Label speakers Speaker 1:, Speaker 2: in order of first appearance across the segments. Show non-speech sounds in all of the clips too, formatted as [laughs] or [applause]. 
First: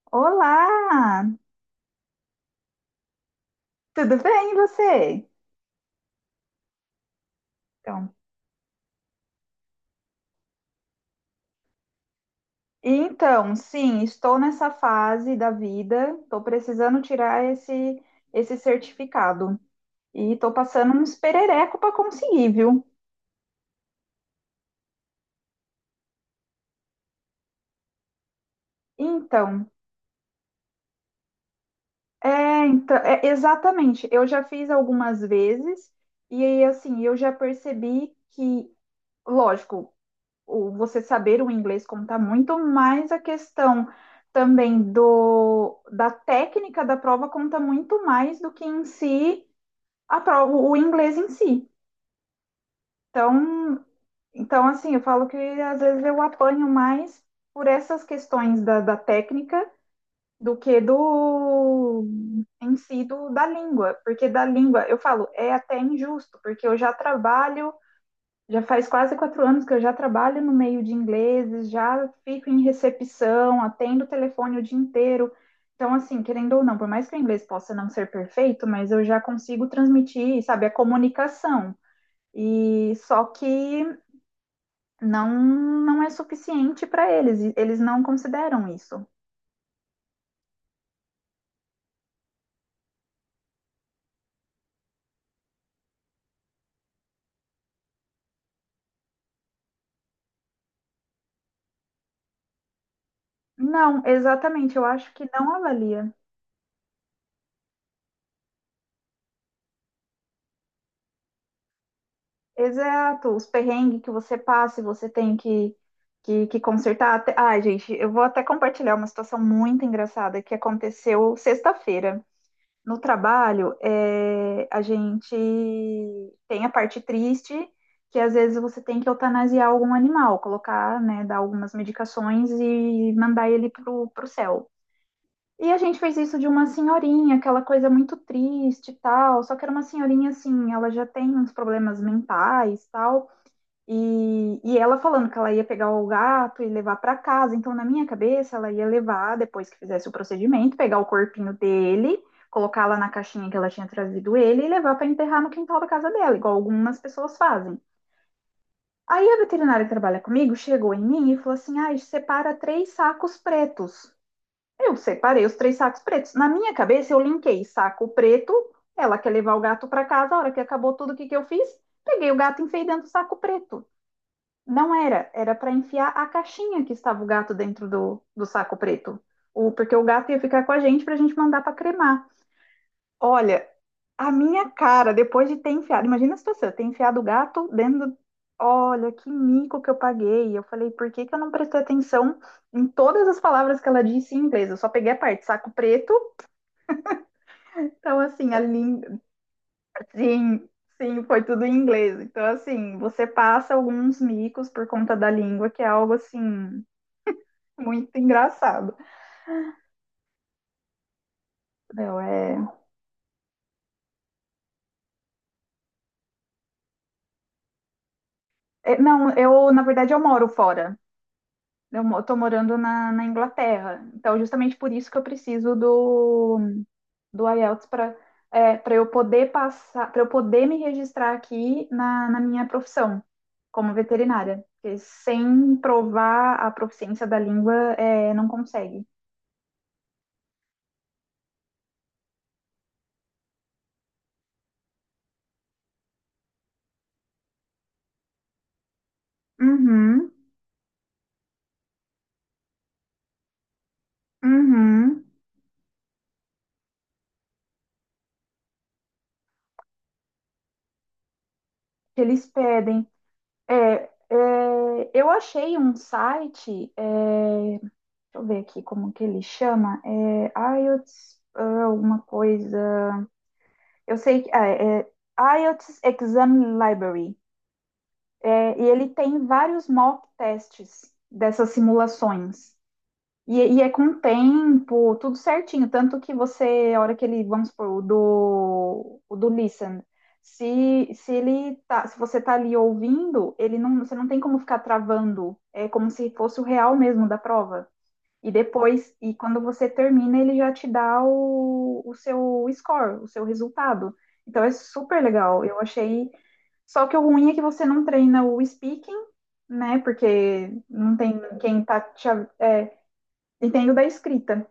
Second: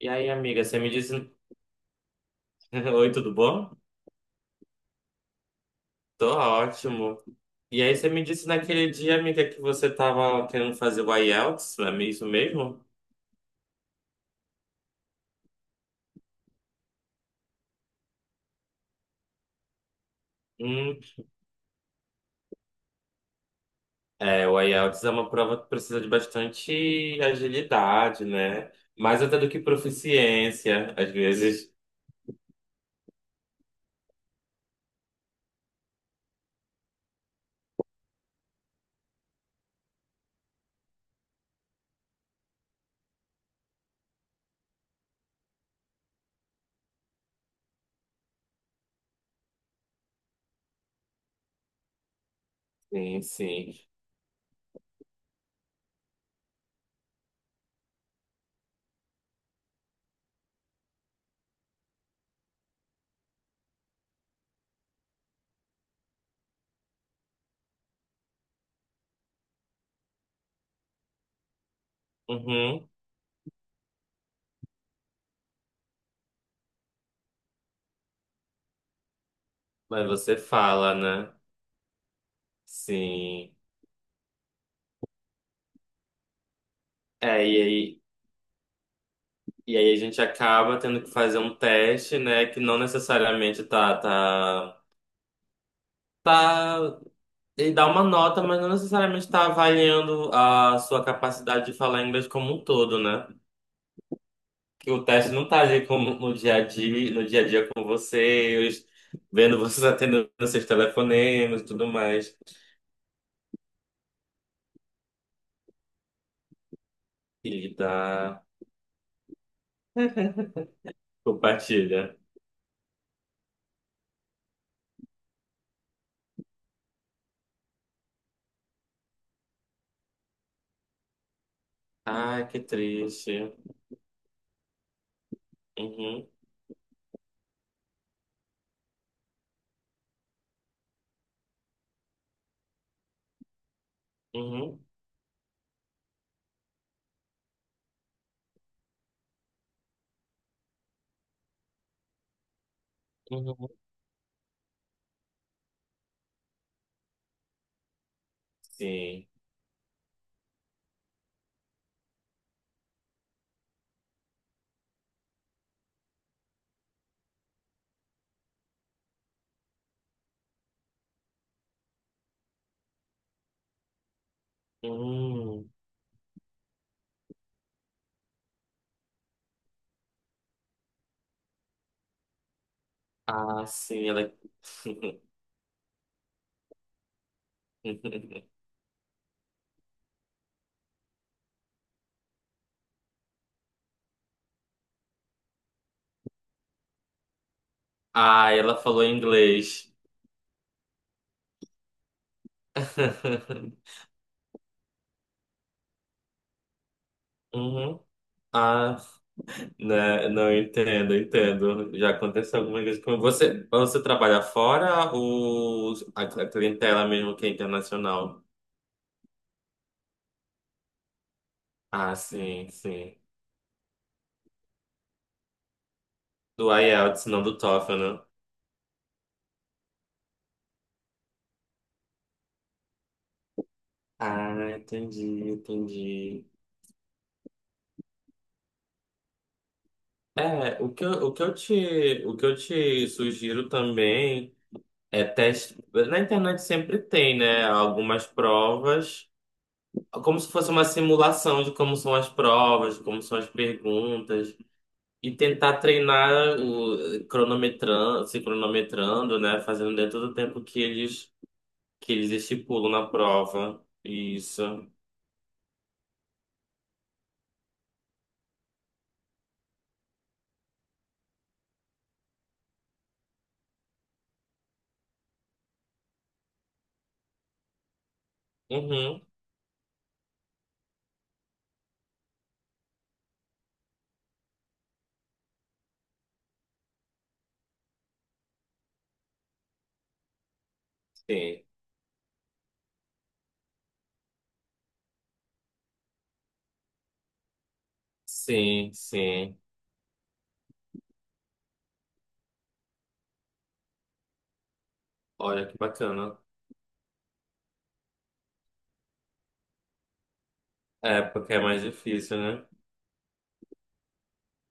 Speaker 1: E aí, amiga, você me disse.
Speaker 2: Olá,
Speaker 1: [laughs] Oi, tudo bom?
Speaker 2: tudo bem e você?
Speaker 1: Tô ótimo. E aí, você
Speaker 2: Então,
Speaker 1: me disse naquele dia, amiga, que você tava querendo fazer o IELTS, não é isso mesmo?
Speaker 2: então, sim, estou nessa fase da vida, estou precisando tirar esse certificado e estou passando
Speaker 1: Hum.
Speaker 2: uns perereco para conseguir, viu?
Speaker 1: É, o IELTS é uma prova que precisa de bastante agilidade, né? Mais até do que
Speaker 2: Então,
Speaker 1: proficiência, às vezes.
Speaker 2: então, exatamente. Eu já fiz algumas vezes e aí, assim, eu já percebi que, lógico, o você saber o inglês conta muito, mas a questão também do da técnica da prova conta muito mais do que em si a prova, o inglês em si.
Speaker 1: Sim, sim.
Speaker 2: Então, então, assim, eu falo que às vezes eu apanho mais por essas questões da técnica do que do em si da língua, porque da língua eu falo é até injusto, porque eu já trabalho Já faz quase 4 anos que eu já trabalho no meio de ingleses, já fico em
Speaker 1: Uhum.
Speaker 2: recepção, atendo o telefone o dia inteiro. Então, assim, querendo ou não, por mais que o inglês possa não ser perfeito, mas eu já consigo
Speaker 1: Mas você
Speaker 2: transmitir, sabe, a
Speaker 1: fala, né?
Speaker 2: comunicação. E só
Speaker 1: Sim.
Speaker 2: que não não é suficiente para eles,
Speaker 1: É,
Speaker 2: e eles não consideram isso.
Speaker 1: e aí a gente acaba tendo que fazer um teste, né? Que não necessariamente tá ele dá uma nota, mas não necessariamente está avaliando a sua capacidade de falar inglês como um todo, né?
Speaker 2: Não, exatamente, eu
Speaker 1: Que o
Speaker 2: acho que
Speaker 1: teste não
Speaker 2: não
Speaker 1: está ali
Speaker 2: avalia.
Speaker 1: como no dia a dia, no dia a dia com vocês, vendo vocês atendendo seus telefonemas e tudo mais.
Speaker 2: Exato, os perrengues que você passa e você tem que consertar. Ai,
Speaker 1: E
Speaker 2: gente, eu vou até
Speaker 1: dá,
Speaker 2: compartilhar uma situação muito engraçada que aconteceu
Speaker 1: compartilha.
Speaker 2: sexta-feira. No trabalho, a gente tem a parte triste, que às vezes você tem que eutanasiar algum animal, colocar, né, dar algumas
Speaker 1: Ai,
Speaker 2: medicações
Speaker 1: que
Speaker 2: e mandar
Speaker 1: triste.
Speaker 2: ele pro céu. E a gente fez
Speaker 1: Uhum,
Speaker 2: isso de uma senhorinha, aquela coisa muito triste e tal, só que era uma senhorinha assim, ela já tem uns problemas mentais e tal e
Speaker 1: uhum,
Speaker 2: ela falando que ela ia pegar o gato e levar para casa. Então, na minha cabeça, ela ia levar, depois que fizesse o procedimento, pegar o corpinho dele, colocar lá na caixinha que
Speaker 1: uhum.
Speaker 2: ela tinha trazido ele e levar para enterrar no quintal da casa dela, igual algumas pessoas fazem. Aí
Speaker 1: Sim.
Speaker 2: a veterinária que trabalha comigo chegou em mim e falou assim: ah, separa três sacos pretos. Eu separei os três sacos pretos. Na minha cabeça, eu linkei saco preto, ela quer levar o gato para casa. A hora que acabou tudo, o que eu fiz? Peguei o gato e enfiei dentro do saco preto. Não era, era
Speaker 1: Hum.
Speaker 2: para enfiar a caixinha que estava o gato dentro do saco preto. Porque o gato ia ficar com a gente para a gente mandar para cremar.
Speaker 1: Ah,
Speaker 2: Olha,
Speaker 1: sim,
Speaker 2: a
Speaker 1: ela.
Speaker 2: minha cara, depois de ter enfiado, imagina a situação, eu ter enfiado o gato dentro do.
Speaker 1: [laughs]
Speaker 2: Olha, que mico que eu paguei. Eu falei, por que que eu não prestei atenção em todas as palavras que ela disse em inglês? Eu só peguei a parte saco preto. Então,
Speaker 1: Ah,
Speaker 2: assim, a
Speaker 1: ela falou
Speaker 2: língua.
Speaker 1: inglês.
Speaker 2: Sim, sim, foi tudo em inglês. Então, assim, você passa
Speaker 1: [laughs]
Speaker 2: alguns micos por conta da língua, que é algo assim
Speaker 1: Uhum.
Speaker 2: muito engraçado.
Speaker 1: Ah. Né? Não, eu entendo, eu entendo. Já
Speaker 2: Não,
Speaker 1: aconteceu algumas vezes com você. Mas você trabalha fora ou a clientela mesmo que é internacional?
Speaker 2: não, eu, na verdade, eu moro fora. Eu
Speaker 1: Ah,
Speaker 2: mo- tô
Speaker 1: sim,
Speaker 2: morando na,
Speaker 1: sim.
Speaker 2: na Inglaterra. Então, justamente por isso que eu preciso do,
Speaker 1: Do IELTS, não
Speaker 2: do
Speaker 1: do
Speaker 2: IELTS
Speaker 1: TOEFL,
Speaker 2: para
Speaker 1: né?
Speaker 2: é, para eu poder passar, para eu poder me registrar aqui na minha profissão como veterinária.
Speaker 1: Ah,
Speaker 2: Porque
Speaker 1: entendi,
Speaker 2: sem
Speaker 1: entendi.
Speaker 2: provar a proficiência da língua, não consegue.
Speaker 1: É, o que eu te sugiro também é teste. Na internet sempre tem, né? Algumas provas,
Speaker 2: Uhum,
Speaker 1: como se fosse uma simulação de como são as provas, como são as perguntas.
Speaker 2: uhum.
Speaker 1: E tentar treinar se cronometrando, né? Fazendo dentro do tempo que
Speaker 2: Que
Speaker 1: eles
Speaker 2: eles
Speaker 1: estipulam na
Speaker 2: pedem.
Speaker 1: prova.
Speaker 2: É,
Speaker 1: Isso.
Speaker 2: é, eu achei um site. Deixa eu ver aqui como que ele chama. É IELTS, ah, alguma coisa. Eu sei que. Ah, é IELTS Exam Library. É, e ele
Speaker 1: Uhum.
Speaker 2: tem vários mock tests dessas simulações. E é com tempo, tudo certinho. Tanto que você, a hora que ele, vamos supor, o do Listen, se
Speaker 1: Sim.
Speaker 2: ele tá, se você tá ali ouvindo, ele não, você não tem como ficar travando. É como se fosse o real mesmo da prova. E
Speaker 1: Sim,
Speaker 2: depois, e
Speaker 1: sim.
Speaker 2: quando você termina, ele já te dá o seu score, o seu resultado. Então é super legal.
Speaker 1: Olha que
Speaker 2: Eu achei.
Speaker 1: bacana.
Speaker 2: Só que o ruim é que você não treina o speaking, né? Porque não
Speaker 1: É,
Speaker 2: tem
Speaker 1: porque é mais
Speaker 2: quem tá te
Speaker 1: difícil, né?
Speaker 2: entendo da escrita.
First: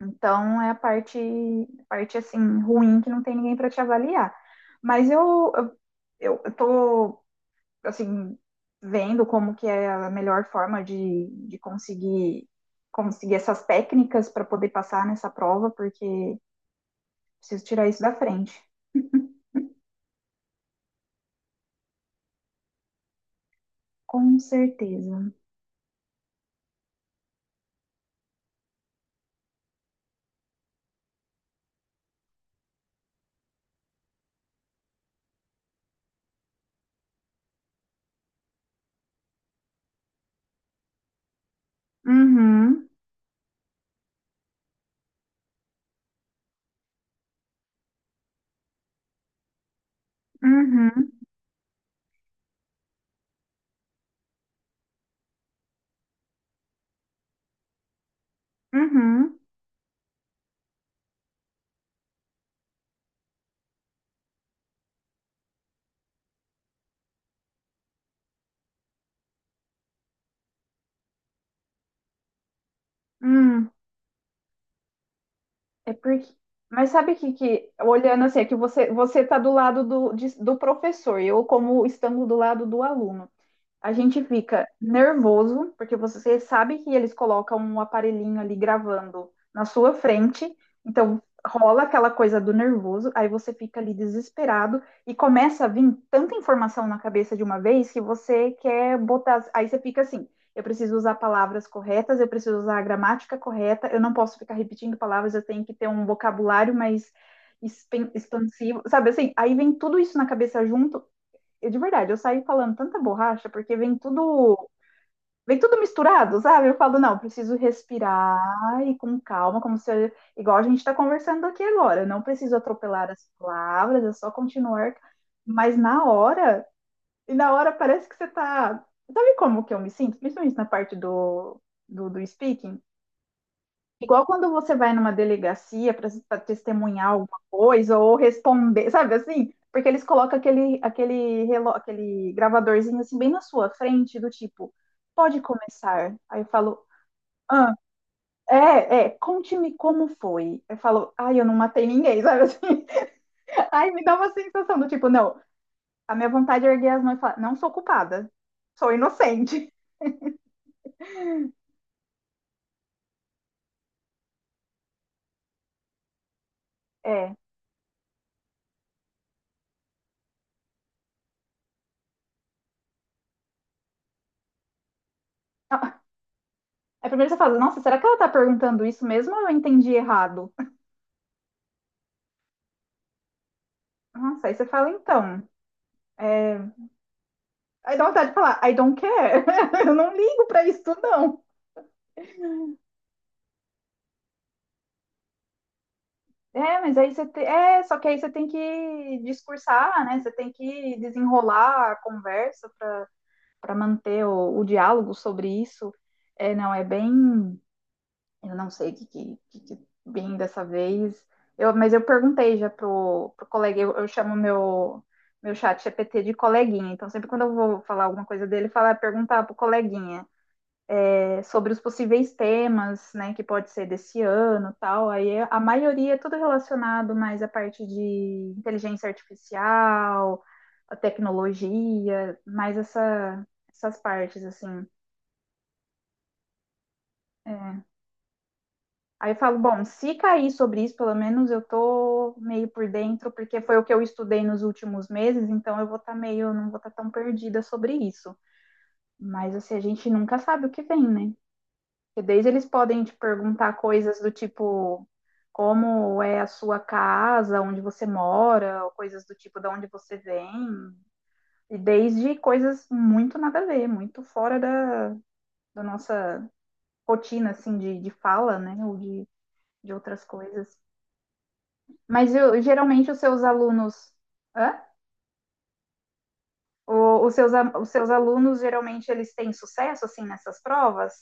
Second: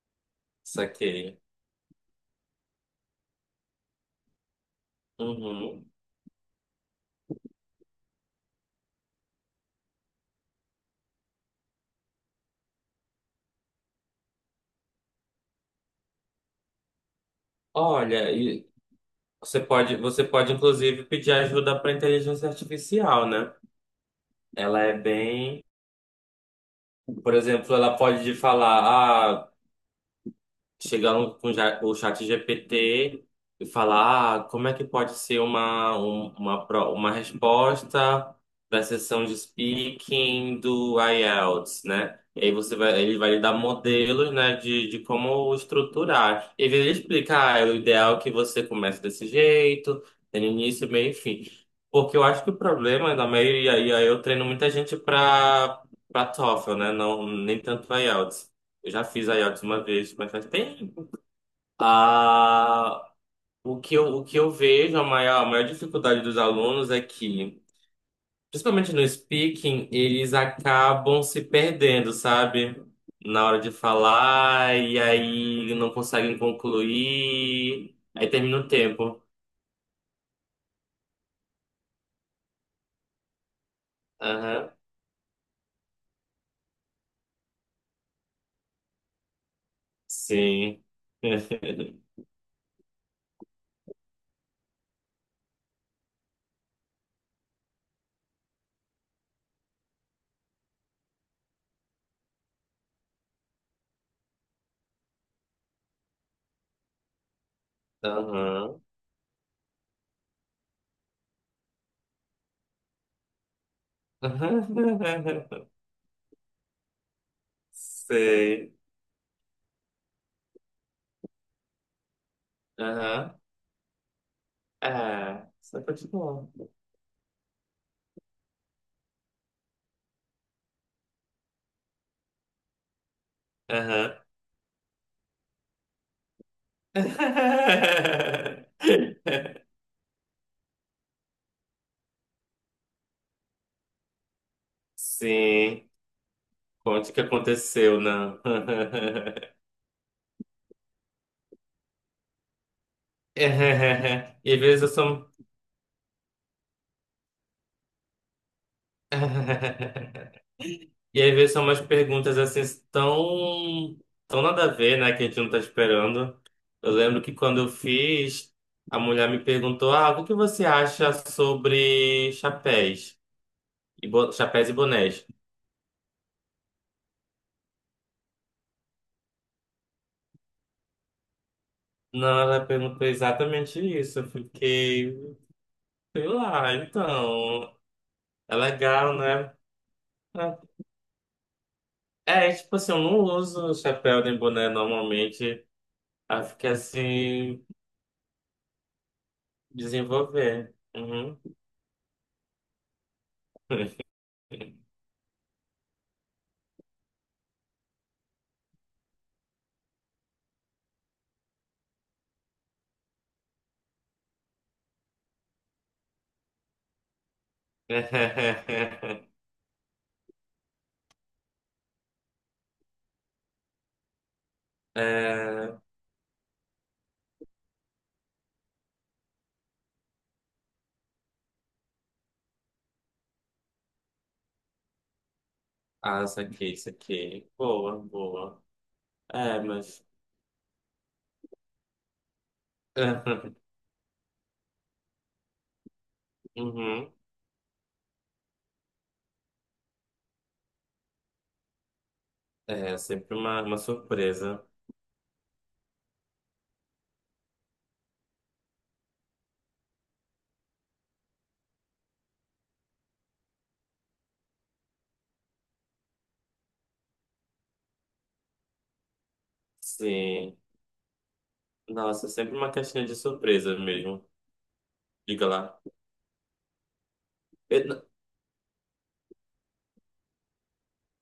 Speaker 2: Então é a parte,
Speaker 1: Saquei.
Speaker 2: parte assim ruim que não tem ninguém para te avaliar. Mas eu,
Speaker 1: Uhum.
Speaker 2: eu, eu tô assim, vendo como que é a melhor forma de conseguir essas técnicas para poder passar nessa prova, porque preciso tirar isso da
Speaker 1: Olha,
Speaker 2: frente.
Speaker 1: e você pode inclusive pedir ajuda para inteligência artificial, né?
Speaker 2: Com
Speaker 1: Ela é
Speaker 2: certeza.
Speaker 1: bem, por exemplo, ela pode te falar, ah, o chat GPT e falar, ah, como é que pode ser uma, um- uma, pro- uma resposta da sessão de speaking do IELTS, né? E aí você
Speaker 2: Uhum,
Speaker 1: vai, ele vai lhe dar modelos, né, de como estruturar. E aí ele explica, ah, é, o ideal é que você comece desse jeito, tem início,
Speaker 2: uhum,
Speaker 1: meio e fim. Porque eu acho que o problema da maioria, e aí eu treino muita gente para TOEFL, né? Não, nem tanto IELTS. Eu já fiz
Speaker 2: uhum,
Speaker 1: IELTS uma vez, mas faz tempo. Ah, o que eu vejo, a maior dificuldade dos alunos é que, principalmente no speaking, eles acabam se perdendo, sabe? Na hora de
Speaker 2: hum.
Speaker 1: falar, e aí não
Speaker 2: É porque.
Speaker 1: conseguem
Speaker 2: Mas sabe que
Speaker 1: concluir,
Speaker 2: olhando
Speaker 1: aí
Speaker 2: assim, é que
Speaker 1: termina o
Speaker 2: você,
Speaker 1: tempo.
Speaker 2: você tá do lado do professor, eu como estando do lado do aluno. A gente fica
Speaker 1: Aham,
Speaker 2: nervoso, porque você sabe que eles colocam um aparelhinho ali gravando na sua frente,
Speaker 1: sim.
Speaker 2: então rola aquela
Speaker 1: [laughs]
Speaker 2: coisa do nervoso, aí você fica ali desesperado e começa a vir tanta informação na cabeça de uma vez que você quer botar. Aí você fica assim: eu preciso usar palavras corretas, eu preciso usar a gramática correta, eu não posso ficar repetindo palavras, eu tenho que ter um vocabulário mais
Speaker 1: Aham.
Speaker 2: expansivo, sabe assim? Aí vem tudo isso na cabeça junto eu, de verdade, eu saí falando tanta borracha porque vem tudo, vem
Speaker 1: [laughs]
Speaker 2: tudo misturado, sabe? Eu falo, não, preciso
Speaker 1: Sei.
Speaker 2: respirar e com calma, como se eu- igual a gente está conversando aqui agora, não preciso atropelar as
Speaker 1: Aham.
Speaker 2: palavras, é só continuar,
Speaker 1: É,
Speaker 2: mas
Speaker 1: só
Speaker 2: na
Speaker 1: continua.
Speaker 2: hora, e na hora parece que você tá, sabe como que eu me sinto? Principalmente na parte do speaking.
Speaker 1: Aham.
Speaker 2: Igual quando você vai numa delegacia para testemunhar alguma coisa ou responder, sabe assim?
Speaker 1: [laughs]
Speaker 2: Porque eles colocam aquele gravadorzinho assim bem na sua frente, do tipo, pode
Speaker 1: Sim,
Speaker 2: começar. Aí eu falo,
Speaker 1: conte o que
Speaker 2: ah,
Speaker 1: aconteceu, não.
Speaker 2: é,
Speaker 1: [laughs]
Speaker 2: conte-me como foi. Eu falo, ai, eu não matei ninguém, sabe assim?
Speaker 1: [laughs]
Speaker 2: [laughs] Aí me dá uma
Speaker 1: E às
Speaker 2: sensação
Speaker 1: vezes
Speaker 2: do
Speaker 1: eu
Speaker 2: tipo,
Speaker 1: sou.
Speaker 2: não, a minha vontade é erguer as mãos e falar, não sou culpada, sou inocente.
Speaker 1: [laughs] E às vezes são umas perguntas assim tão, tão nada a ver, né? Que a gente não tá esperando. Eu lembro que
Speaker 2: É.
Speaker 1: quando eu fiz, a mulher me perguntou: ah, o que você acha sobre chapéus? Chapéus e bonés.
Speaker 2: Ah, aí primeiro você fala, nossa, será que ela tá perguntando isso mesmo ou eu entendi errado?
Speaker 1: Não, ela perguntou exatamente isso. Eu
Speaker 2: Nossa, aí você fala,
Speaker 1: fiquei.
Speaker 2: então,
Speaker 1: Sei
Speaker 2: é...
Speaker 1: lá, então.
Speaker 2: aí dá vontade de
Speaker 1: É
Speaker 2: falar, I don't
Speaker 1: legal,
Speaker 2: care,
Speaker 1: né?
Speaker 2: [laughs] eu não ligo
Speaker 1: É,
Speaker 2: pra isso, não.
Speaker 1: é, tipo assim, eu não uso chapéu nem boné normalmente. Aí fica
Speaker 2: É, mas aí
Speaker 1: assim,
Speaker 2: só que aí você tem que discursar, né? Você tem
Speaker 1: desenvolver.
Speaker 2: que
Speaker 1: Uhum.
Speaker 2: desenrolar a conversa para manter o
Speaker 1: [laughs]
Speaker 2: diálogo sobre isso. É, não, é bem, eu não sei o que, bem dessa vez. Mas eu perguntei já pro colega, eu chamo meu chat GPT de coleguinha. Então sempre quando eu vou falar alguma coisa dele, falar perguntar pro coleguinha. Sobre os possíveis temas, né, que pode ser desse ano, e tal. Aí a
Speaker 1: É...
Speaker 2: maioria é tudo relacionado mais à parte de inteligência artificial, a tecnologia, mais essa, essas partes assim.
Speaker 1: Ah, isso aqui, isso aqui.
Speaker 2: É.
Speaker 1: Boa, boa.
Speaker 2: Aí eu falo,
Speaker 1: É,
Speaker 2: bom,
Speaker 1: mas.
Speaker 2: se cair sobre isso, pelo menos eu tô meio por dentro, porque
Speaker 1: [laughs]
Speaker 2: foi o que eu estudei nos últimos meses, então eu vou estar tá meio, não vou estar tá tão
Speaker 1: Uhum.
Speaker 2: perdida sobre isso. Mas assim, a gente nunca sabe o que vem, né? Porque desde eles
Speaker 1: É,
Speaker 2: podem te
Speaker 1: sempre
Speaker 2: perguntar
Speaker 1: uma
Speaker 2: coisas do
Speaker 1: surpresa.
Speaker 2: tipo como é a sua casa, onde você mora, ou coisas do tipo de onde você vem, e desde coisas muito nada a ver, muito fora da nossa rotina assim de fala, né? Ou de outras
Speaker 1: Sim.
Speaker 2: coisas.
Speaker 1: Nossa, é
Speaker 2: Mas
Speaker 1: sempre
Speaker 2: eu-
Speaker 1: uma caixinha
Speaker 2: geralmente
Speaker 1: de
Speaker 2: os seus
Speaker 1: surpresa
Speaker 2: alunos.
Speaker 1: mesmo.
Speaker 2: Hã?
Speaker 1: Diga lá.
Speaker 2: O- os, seus, a-
Speaker 1: Eu
Speaker 2: os
Speaker 1: não...
Speaker 2: seus alunos geralmente eles têm sucesso assim nessas provas?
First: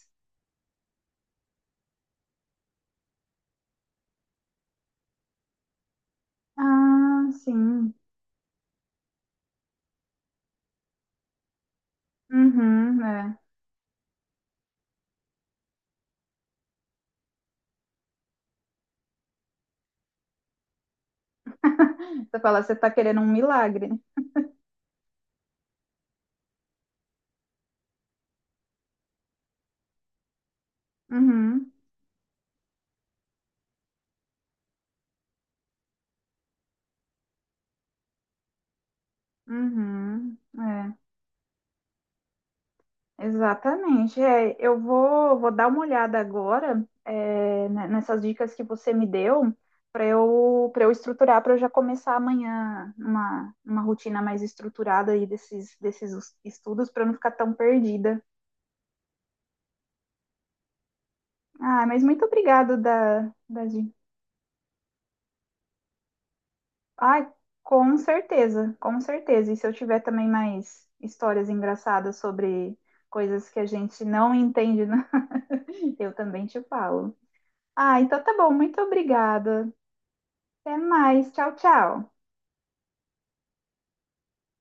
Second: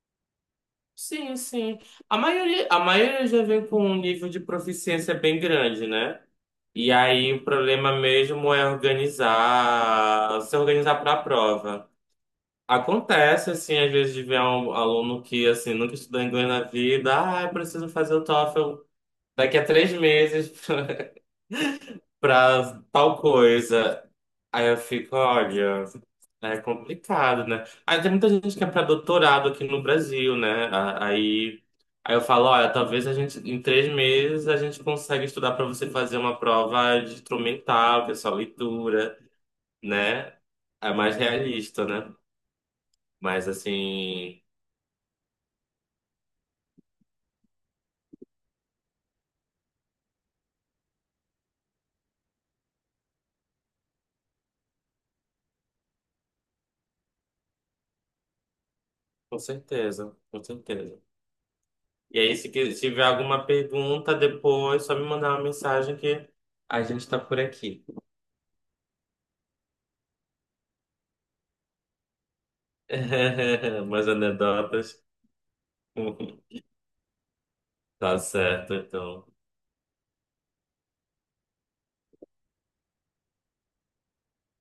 Speaker 1: Sim, sim. A maioria já vem com um nível de proficiência bem grande, né? E
Speaker 2: Ah,
Speaker 1: aí o problema
Speaker 2: sim.
Speaker 1: mesmo é se organizar para a prova.
Speaker 2: Uhum, é.
Speaker 1: Acontece, assim, às vezes de ver um aluno que, assim, nunca estudou inglês na vida, ah, eu preciso fazer o TOEFL daqui a 3 meses. [laughs]
Speaker 2: Você fala, você
Speaker 1: Pra
Speaker 2: está querendo
Speaker 1: tal
Speaker 2: um milagre.
Speaker 1: coisa. Aí eu fico, olha, é complicado, né? Aí tem muita gente que é pra doutorado aqui no Brasil, né? Aí,
Speaker 2: Uhum,
Speaker 1: eu falo, olha, talvez a gente, em 3 meses, a gente consegue estudar pra você fazer uma prova de instrumental, que é só leitura, né?
Speaker 2: uhum,
Speaker 1: É mais realista, né?
Speaker 2: é,
Speaker 1: Mas
Speaker 2: exatamente.
Speaker 1: assim,
Speaker 2: É, eu vou dar uma olhada agora, nessas dicas que você me deu para eu estruturar, para eu já começar amanhã uma rotina mais estruturada aí desses estudos para não ficar tão perdida.
Speaker 1: com certeza, com certeza.
Speaker 2: Ah, mas
Speaker 1: E
Speaker 2: muito
Speaker 1: aí,
Speaker 2: obrigado
Speaker 1: se tiver
Speaker 2: da,
Speaker 1: alguma
Speaker 2: da di-
Speaker 1: pergunta depois, só me mandar uma mensagem que a gente tá
Speaker 2: Ai,
Speaker 1: por aqui.
Speaker 2: com certeza, com certeza. E se eu tiver também mais histórias engraçadas sobre coisas que a
Speaker 1: [laughs]
Speaker 2: gente
Speaker 1: Umas
Speaker 2: não entende,
Speaker 1: anedotas.
Speaker 2: né? [laughs] Eu também
Speaker 1: [laughs]
Speaker 2: te falo. Ah,
Speaker 1: Tá
Speaker 2: então tá bom.
Speaker 1: certo,
Speaker 2: Muito
Speaker 1: então.
Speaker 2: obrigada. Até mais. Tchau, tchau.